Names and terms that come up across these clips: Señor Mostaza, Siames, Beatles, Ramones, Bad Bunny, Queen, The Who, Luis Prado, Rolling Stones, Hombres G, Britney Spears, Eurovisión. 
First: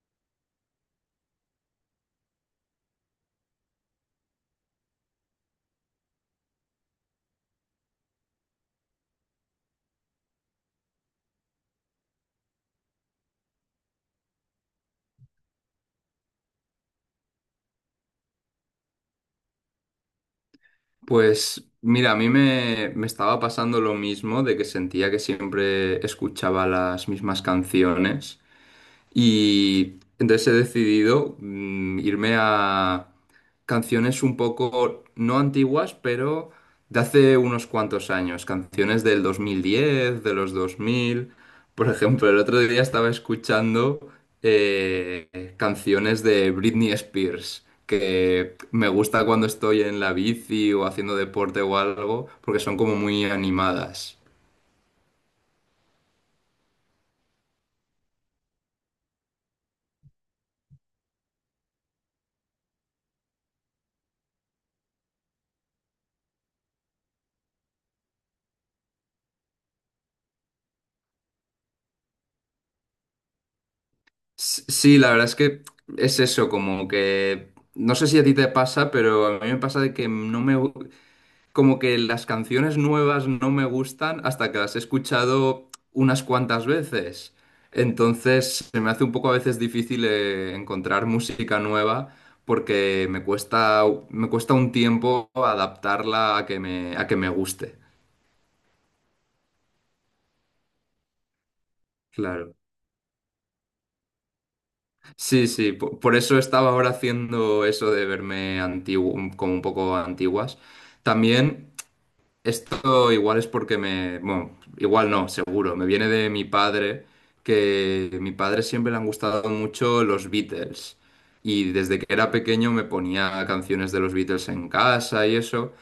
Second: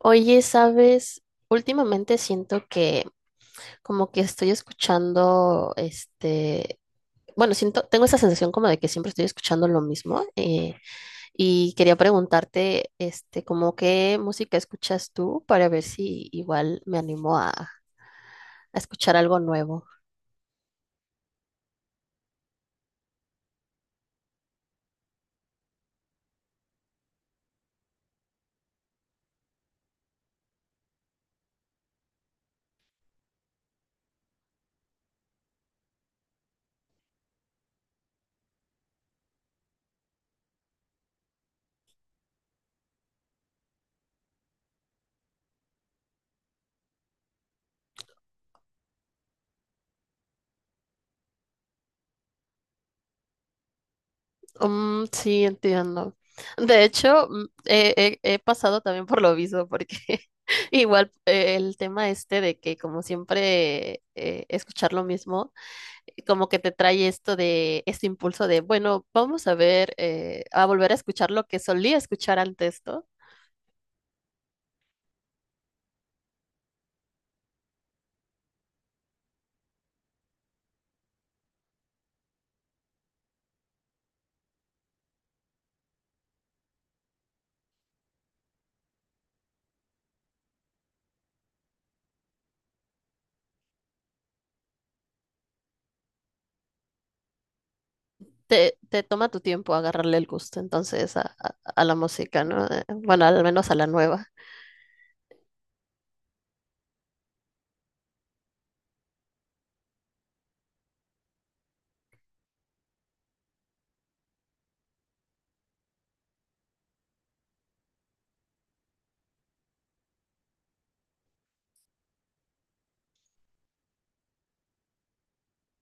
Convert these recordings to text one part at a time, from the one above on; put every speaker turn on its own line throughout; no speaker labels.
Oye, ¿sabes? Últimamente siento que como que estoy escuchando, bueno, siento, tengo esa sensación como de que siempre estoy escuchando lo mismo, y quería preguntarte, como qué música escuchas tú para ver si igual me animo a escuchar algo nuevo.
Pues mira, a mí me estaba pasando lo mismo de que sentía que siempre escuchaba las mismas canciones y entonces he decidido irme a canciones un poco, no antiguas, pero de hace unos cuantos años. Canciones del 2010, de los 2000. Por ejemplo, el otro día estaba escuchando canciones de Britney Spears, que me gusta cuando estoy en la bici o haciendo deporte o algo, porque son como muy animadas.
Mm, sí, entiendo. De hecho, he pasado también por lo mismo, porque igual el tema este de que como siempre escuchar lo mismo, como que te trae esto de este impulso de, bueno, vamos a ver, a volver a escuchar lo que solía escuchar antes, ¿no?
Sí, la verdad es que es eso, como que no sé si a ti te pasa, pero a mí me pasa de que no me gu- como que las canciones nuevas no me gustan hasta que las he escuchado unas cuantas veces. Entonces se me hace un poco a veces difícil encontrar música nueva porque me cuesta un tiempo adaptarla a que me guste.
Te toma tu tiempo agarrarle el gusto entonces a, a la música,
Claro.
¿no? Bueno, al menos a la nueva.
Sí, sí, por eso estaba ahora haciendo eso de verme antiguo, como un poco antiguas. También esto igual es porque bueno, igual no, seguro, me viene de mi padre, que mi padre siempre le han gustado mucho los Beatles. Y desde que era pequeño me ponía canciones de los Beatles en casa y eso.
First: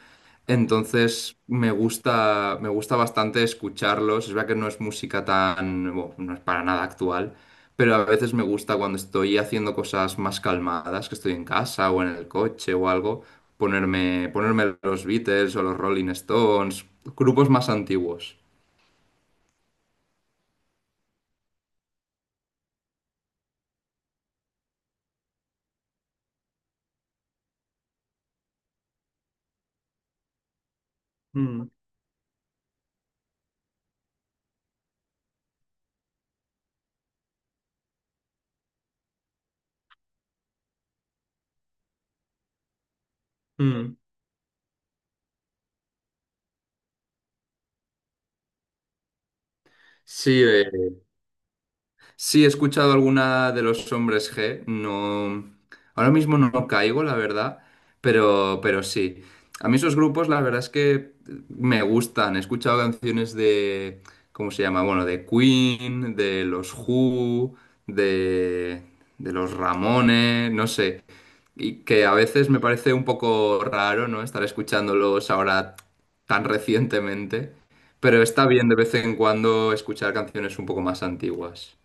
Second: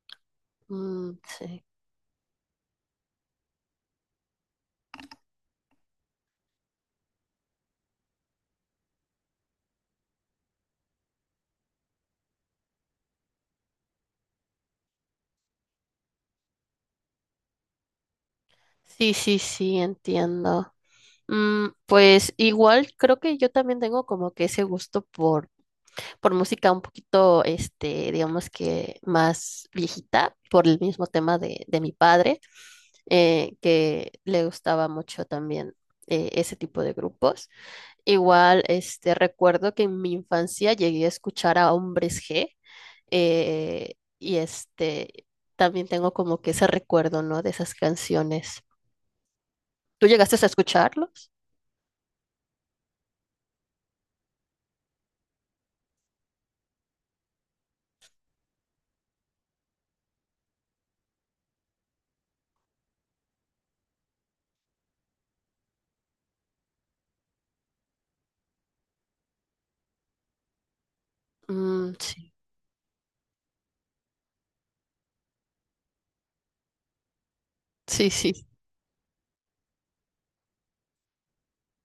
Mm,
Entonces
sí.
me gusta bastante escucharlos. Es verdad que no es música tan, bueno, no es para nada actual, pero a veces me gusta cuando estoy haciendo cosas más calmadas, que estoy en casa o en el coche o algo, ponerme los Beatles o los Rolling Stones, grupos más antiguos.
Sí, sí, sí, entiendo. Mm, pues igual creo que yo también tengo como que ese gusto por música un poquito, digamos que más viejita, por el mismo tema
Mm,
de mi padre, que le gustaba mucho también ese tipo de grupos. Igual, recuerdo que en mi infancia llegué a escuchar a Hombres G,
mm.
eh, y este, también tengo como que ese recuerdo, ¿no? De esas canciones. ¿Tú llegaste
Sí,
a escucharlos?
sí, he escuchado alguna de los hombres G. No, ahora mismo no caigo, la verdad, pero sí. A mí esos grupos, la verdad es que me gustan. He escuchado canciones de, ¿cómo se llama? Bueno, de Queen, de los Who, de, de los Ramones, no sé. Y
Mm,
que a
sí.
veces me parece un poco raro, ¿no? Estar escuchándolos ahora tan recientemente.
Sí,
Pero
sí.
está bien de vez en cuando escuchar canciones un poco más antiguas.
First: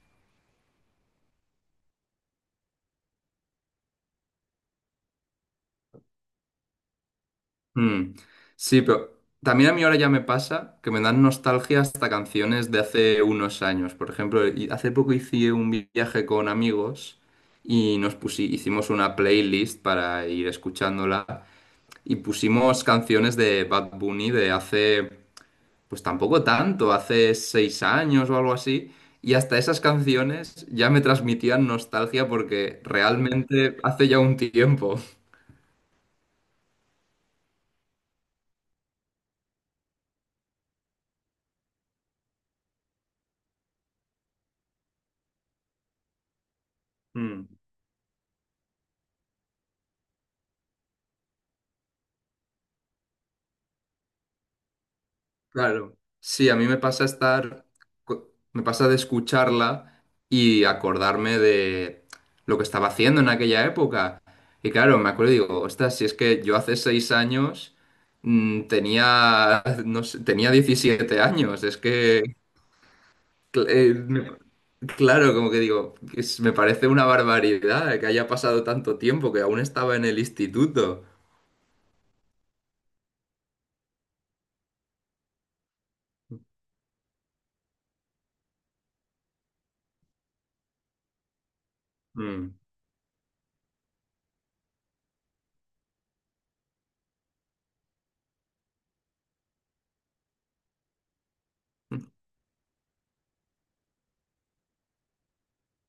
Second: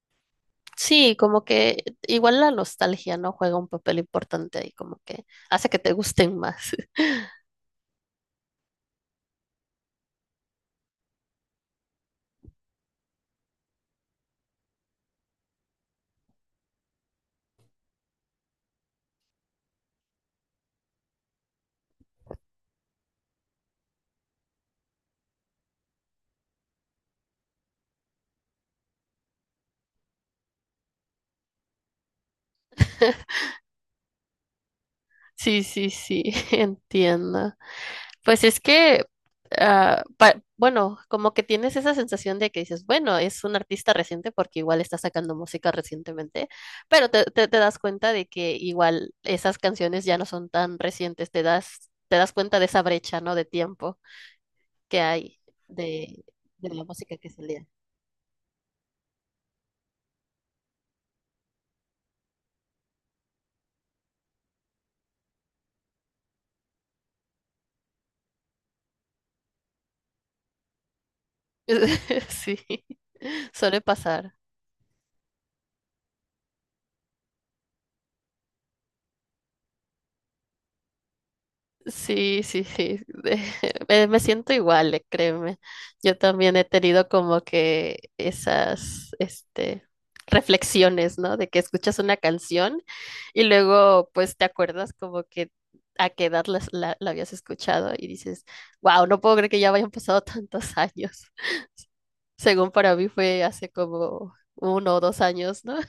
Sí, como que igual la nostalgia, ¿no? Juega un papel importante ahí, como que hace que te gusten más.
Mm. Sí, pero también a mí ahora ya me pasa que me dan nostalgia hasta canciones de hace unos años. Por ejemplo, hace poco hice un viaje con amigos y hicimos una playlist para ir escuchándola y pusimos canciones de Bad Bunny de hace, pues tampoco tanto, hace 6 años o algo así. Y hasta esas canciones ya me transmitían nostalgia porque realmente hace ya un tiempo.
Sí, sí, sí, entiendo. Pues es que, bueno, como que tienes esa sensación de que dices, bueno, es un artista reciente porque igual está sacando música recientemente, pero
Mm.
te das cuenta de que igual esas canciones ya no son tan recientes, te das cuenta de esa brecha, ¿no? De tiempo que hay
Claro,
de,
sí, a mí
de
me
la
pasa
música que salía.
me pasa de escucharla y acordarme de lo que estaba haciendo en aquella época. Y claro, me acuerdo y digo, ostras, si es que yo hace 6 años tenía, no sé, tenía 17 años, es que,
Sí,
cl-
suele
eh, me-
pasar.
claro, como que digo, me parece una barbaridad que haya pasado tanto tiempo, que aún estaba en el instituto.
Sí, sí, sí. Me siento igual, créeme. Yo también he tenido como que esas, reflexiones, ¿no? De que escuchas una
Mm.
canción y luego, pues, te acuerdas como que a qué edad la habías escuchado y dices, wow, no puedo creer que ya hayan pasado tantos años. Según para mí fue hace como uno o dos años, ¿no?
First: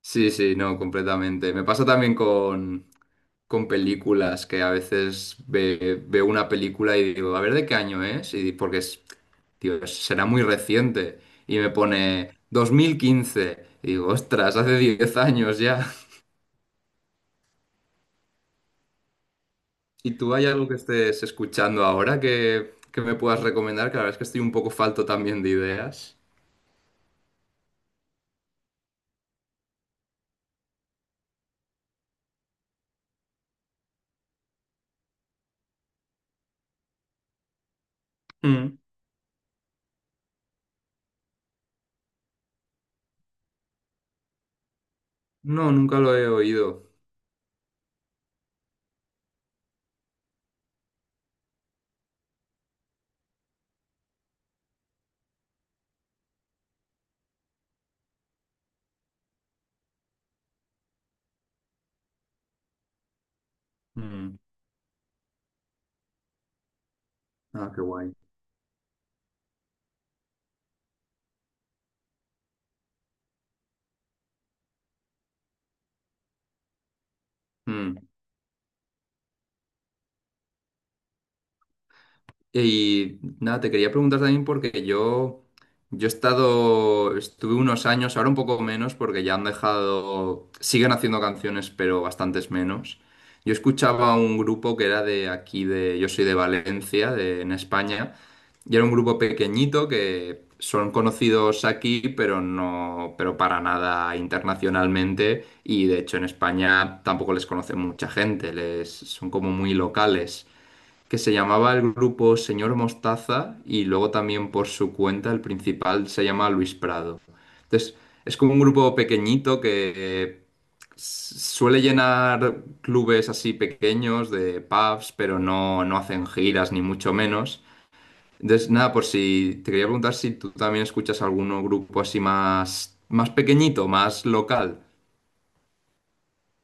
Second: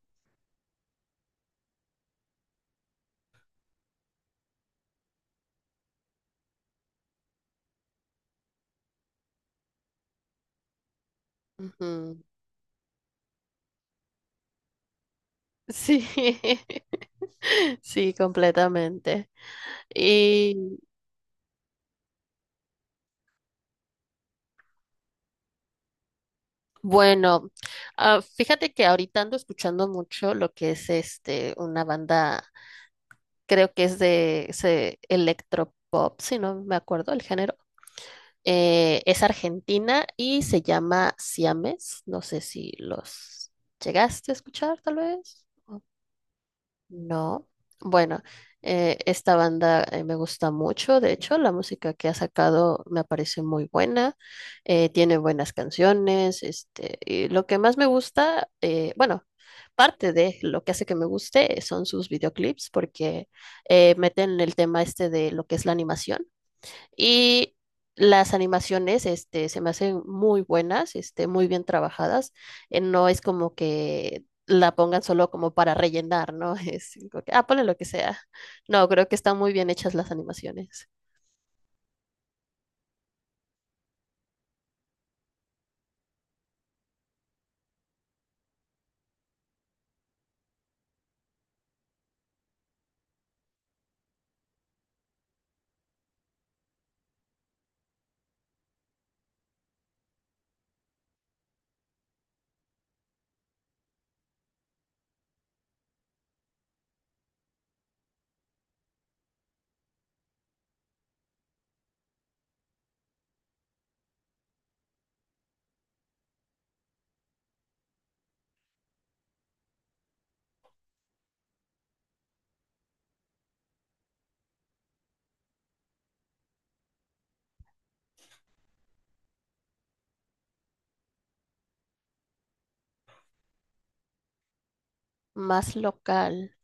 Sí, sí, no, completamente. Me pasa también con películas que a veces veo una película y digo, a ver de qué año es, porque es, tío, será muy reciente. Y me
Ujú.
pone 2015. Y digo, ostras, hace 10 años ya.
Sí. Sí, completamente.
¿Y tú hay algo que
Y
estés escuchando ahora que me puedas recomendar? Que la verdad es que estoy un poco falto también de ideas.
bueno, fíjate que ahorita ando escuchando mucho lo que es una banda, creo que es de ese electropop, si no me acuerdo el género.
Mm.
Es argentina y se llama Siames. No sé si los llegaste a escuchar, tal vez.
No, nunca lo he oído.
No, bueno, esta banda, me gusta mucho, de hecho, la música que ha sacado me parece muy buena, tiene buenas canciones, y lo que más me gusta, bueno, parte de lo que hace que me guste son sus videoclips, porque
Mm.
meten el tema este de lo que es la animación. Y
Ah, qué guay.
las animaciones, se me hacen muy buenas, muy bien trabajadas. No es como que la pongan solo como para rellenar, ¿no? Es como que, ah, ponle lo que
Mm.
sea. No, creo que están muy bien hechas las animaciones.
Y nada, te quería preguntar también porque yo estuve unos años, ahora un poco menos porque ya han dejado, siguen haciendo canciones, pero bastantes menos. Yo escuchaba un grupo que era de aquí, yo soy de Valencia, en España, y era un grupo pequeñito que son conocidos aquí, pero no, pero para nada internacionalmente, y de hecho en España tampoco les conoce mucha gente, son como muy locales que se llamaba el grupo Señor Mostaza y luego también por su cuenta el principal se llama Luis Prado. Entonces, es como un grupo pequeñito que suele llenar clubes así pequeños de pubs, pero no, no hacen giras ni mucho menos. Entonces, nada, por si te quería preguntar si tú también escuchas algún grupo así más pequeñito, más local.
Más local.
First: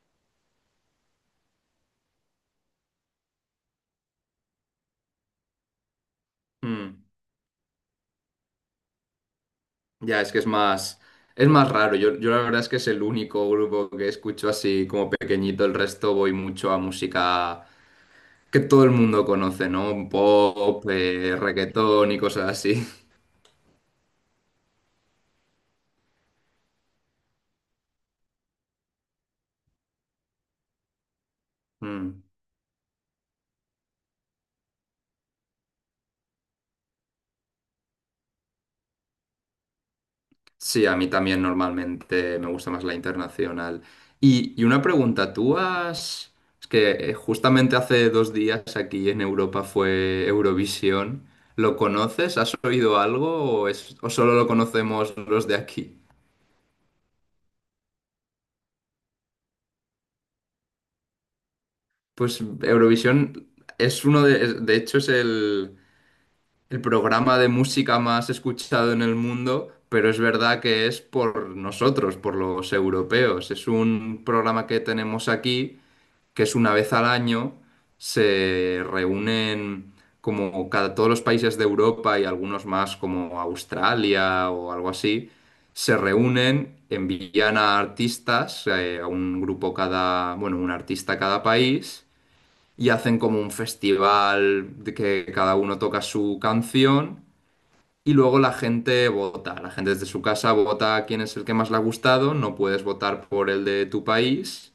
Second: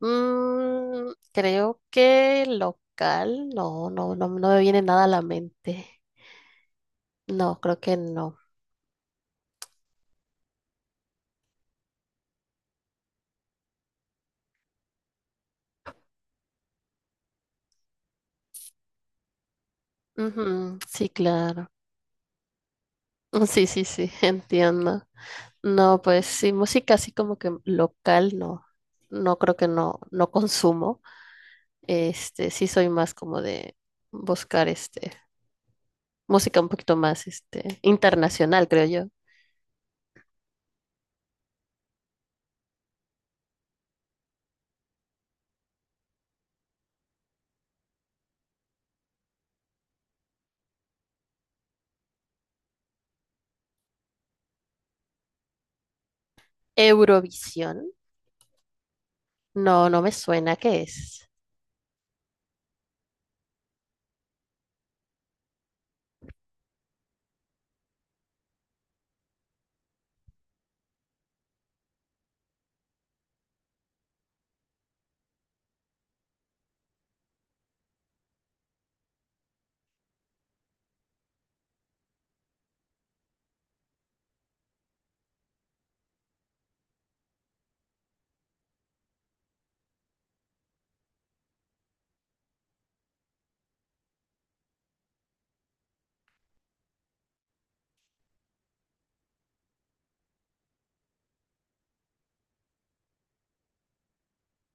Mm, creo que local, no, no, no, no me viene nada a la mente.
Mm.
No, creo que no.
Ya, es que es más raro. Yo la verdad es que es el único grupo que escucho así como pequeñito. El resto voy mucho a música que todo el mundo conoce, ¿no?
Ujú,
Pop,
sí, claro.
reggaetón y cosas así.
Sí, sí, sí, entiendo. No, pues sí, música así como que local, no, no creo que no, no consumo.
Mm.
Este, sí soy más como de buscar música un poquito más internacional, creo yo.
Sí, a mí también normalmente me gusta más la internacional. Y una pregunta, tú has... Es que justamente hace 2 días aquí en Europa fue Eurovisión. ¿Lo conoces? ¿Has oído algo o solo lo conocemos los de aquí?
Eurovisión, no, no me suena, ¿qué es?
Pues Eurovisión es uno de, es- de hecho es el programa de música más escuchado en el mundo, pero es verdad que es por nosotros, por los europeos. Es un programa que tenemos aquí, que es una vez al año, se reúnen como todos los países de Europa y algunos más como Australia o algo así, se reúnen, envían a artistas, a un grupo cada, bueno, un artista a cada país y hacen como un festival de que cada uno toca su canción y luego la gente vota. La gente desde su casa vota quién es el que más le ha gustado, no puedes votar por el de tu país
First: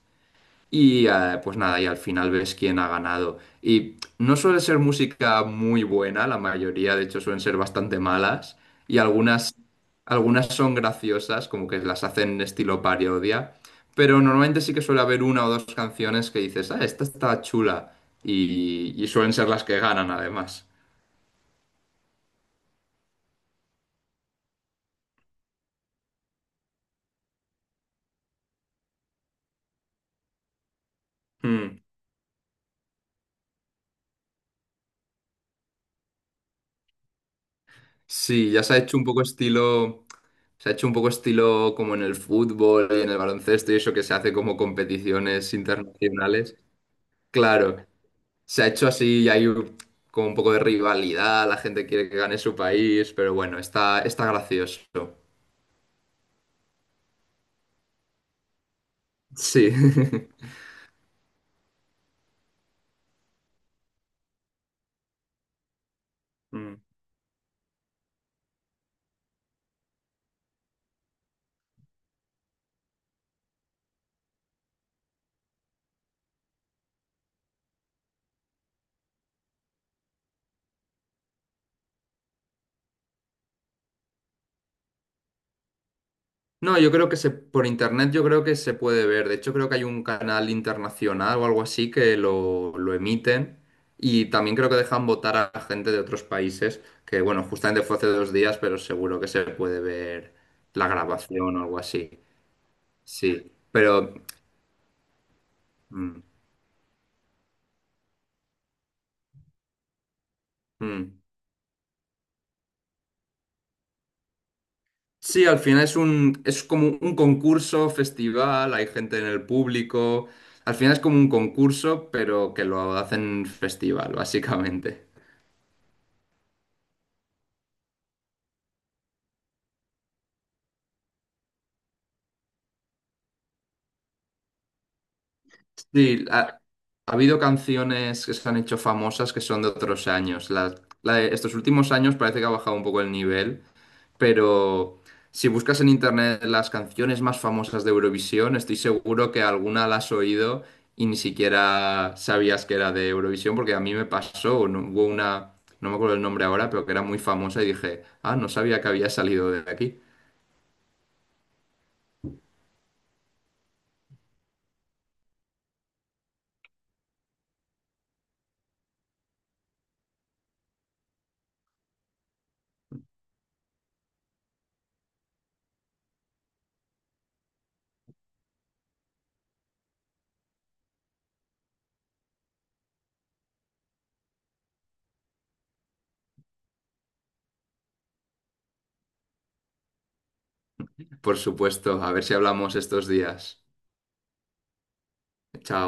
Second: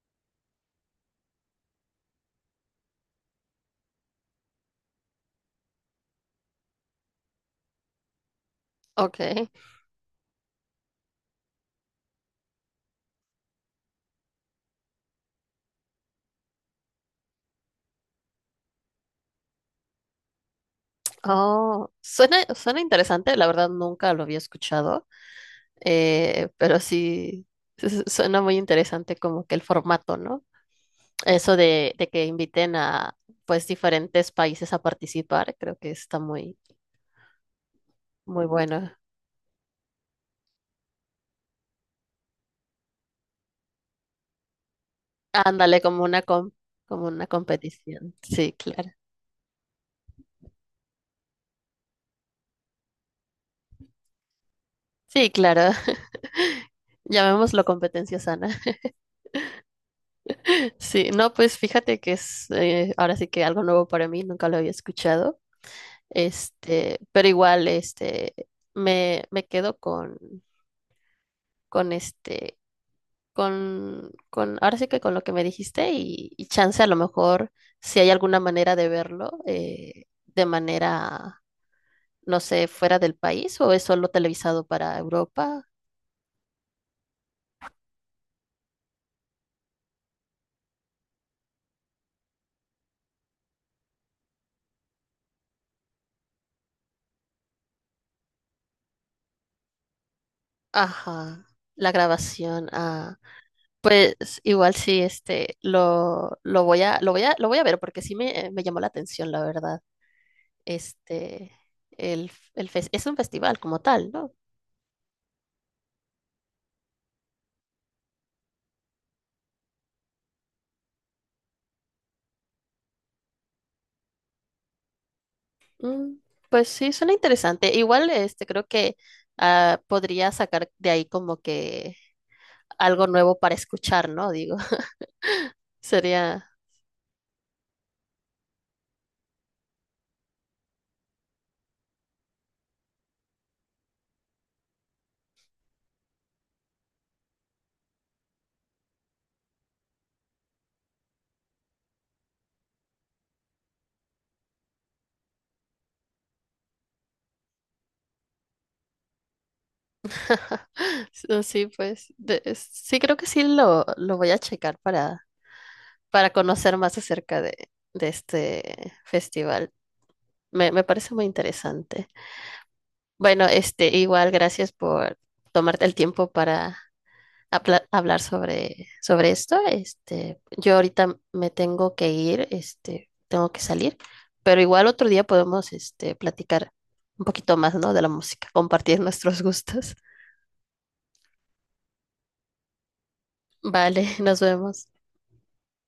y pues nada, y al final ves quién ha ganado. Y no suele ser música muy buena, la mayoría de hecho suelen ser bastante malas. Y
Ok.
algunas son graciosas, como que las hacen estilo parodia. Pero normalmente sí que suele haber una o dos canciones que dices, ah, esta está chula. Y suelen ser las que ganan además.
Oh, suena, suena interesante, la verdad nunca lo había escuchado, pero sí suena muy interesante como que el formato, ¿no? Eso
Mm.
de que inviten a pues diferentes países a participar, creo que está muy, muy
Sí, ya se ha
bueno.
hecho un poco estilo... Se ha hecho un poco estilo como en el fútbol y en el baloncesto y eso que se hace como competiciones
Ándale,
internacionales.
como una
Claro,
competición. Sí,
se ha hecho
claro.
así y hay como un poco de rivalidad, la gente quiere que gane su país, pero bueno, está gracioso.
Sí, claro. Llamémoslo competencia sana.
Sí.
Sí, no, pues fíjate que es ahora sí que algo nuevo para mí, nunca lo había escuchado.
Mm.
Este, pero igual, me quedo con este, con ahora sí que con lo que me dijiste y chance a lo mejor si hay alguna manera de verlo de manera, no sé, fuera del país o es solo televisado para Europa.
No, yo creo por internet yo creo que se puede ver. De hecho, creo que hay un canal internacional o algo así que lo emiten. Y también creo que dejan votar a gente de otros países, que bueno, justamente fue hace 2 días, pero seguro que se puede ver la
Ajá,
grabación o algo
la
así.
grabación. Ah,
Sí, pero.
pues igual sí,
Mm,
lo voy a ver porque sí me llamó la atención, la verdad.
mm.
este, el, es un festival como tal, ¿no?
Sí, al final es como un concurso, festival, hay gente en el público. Al final es como un concurso, pero que lo hacen festival, básicamente.
Mm, pues sí, suena interesante. Igual, creo que podría sacar de ahí como que algo nuevo para escuchar, ¿no? Digo,
Sí, ha,
sería,
ha habido canciones que se han hecho famosas que son de otros años. La de estos últimos años parece que ha bajado un poco el nivel, pero si buscas en internet las canciones más famosas de Eurovisión, estoy seguro que alguna la has oído y ni siquiera sabías que era de Eurovisión, porque a mí me pasó, hubo una, no me acuerdo el nombre ahora, pero que era muy famosa y dije, ah, no sabía que había salido de aquí.
sí, pues, sí, creo que sí lo voy a checar para conocer más acerca de este festival. Me parece muy interesante. Bueno, igual, gracias por tomarte el tiempo para hablar sobre, sobre esto. Este, yo ahorita me tengo que ir, tengo que salir, pero igual otro día podemos, platicar un poquito más, ¿no? De la música, compartir nuestros gustos.
Por supuesto, a ver si hablamos estos días.
Vale, nos vemos.
Chao.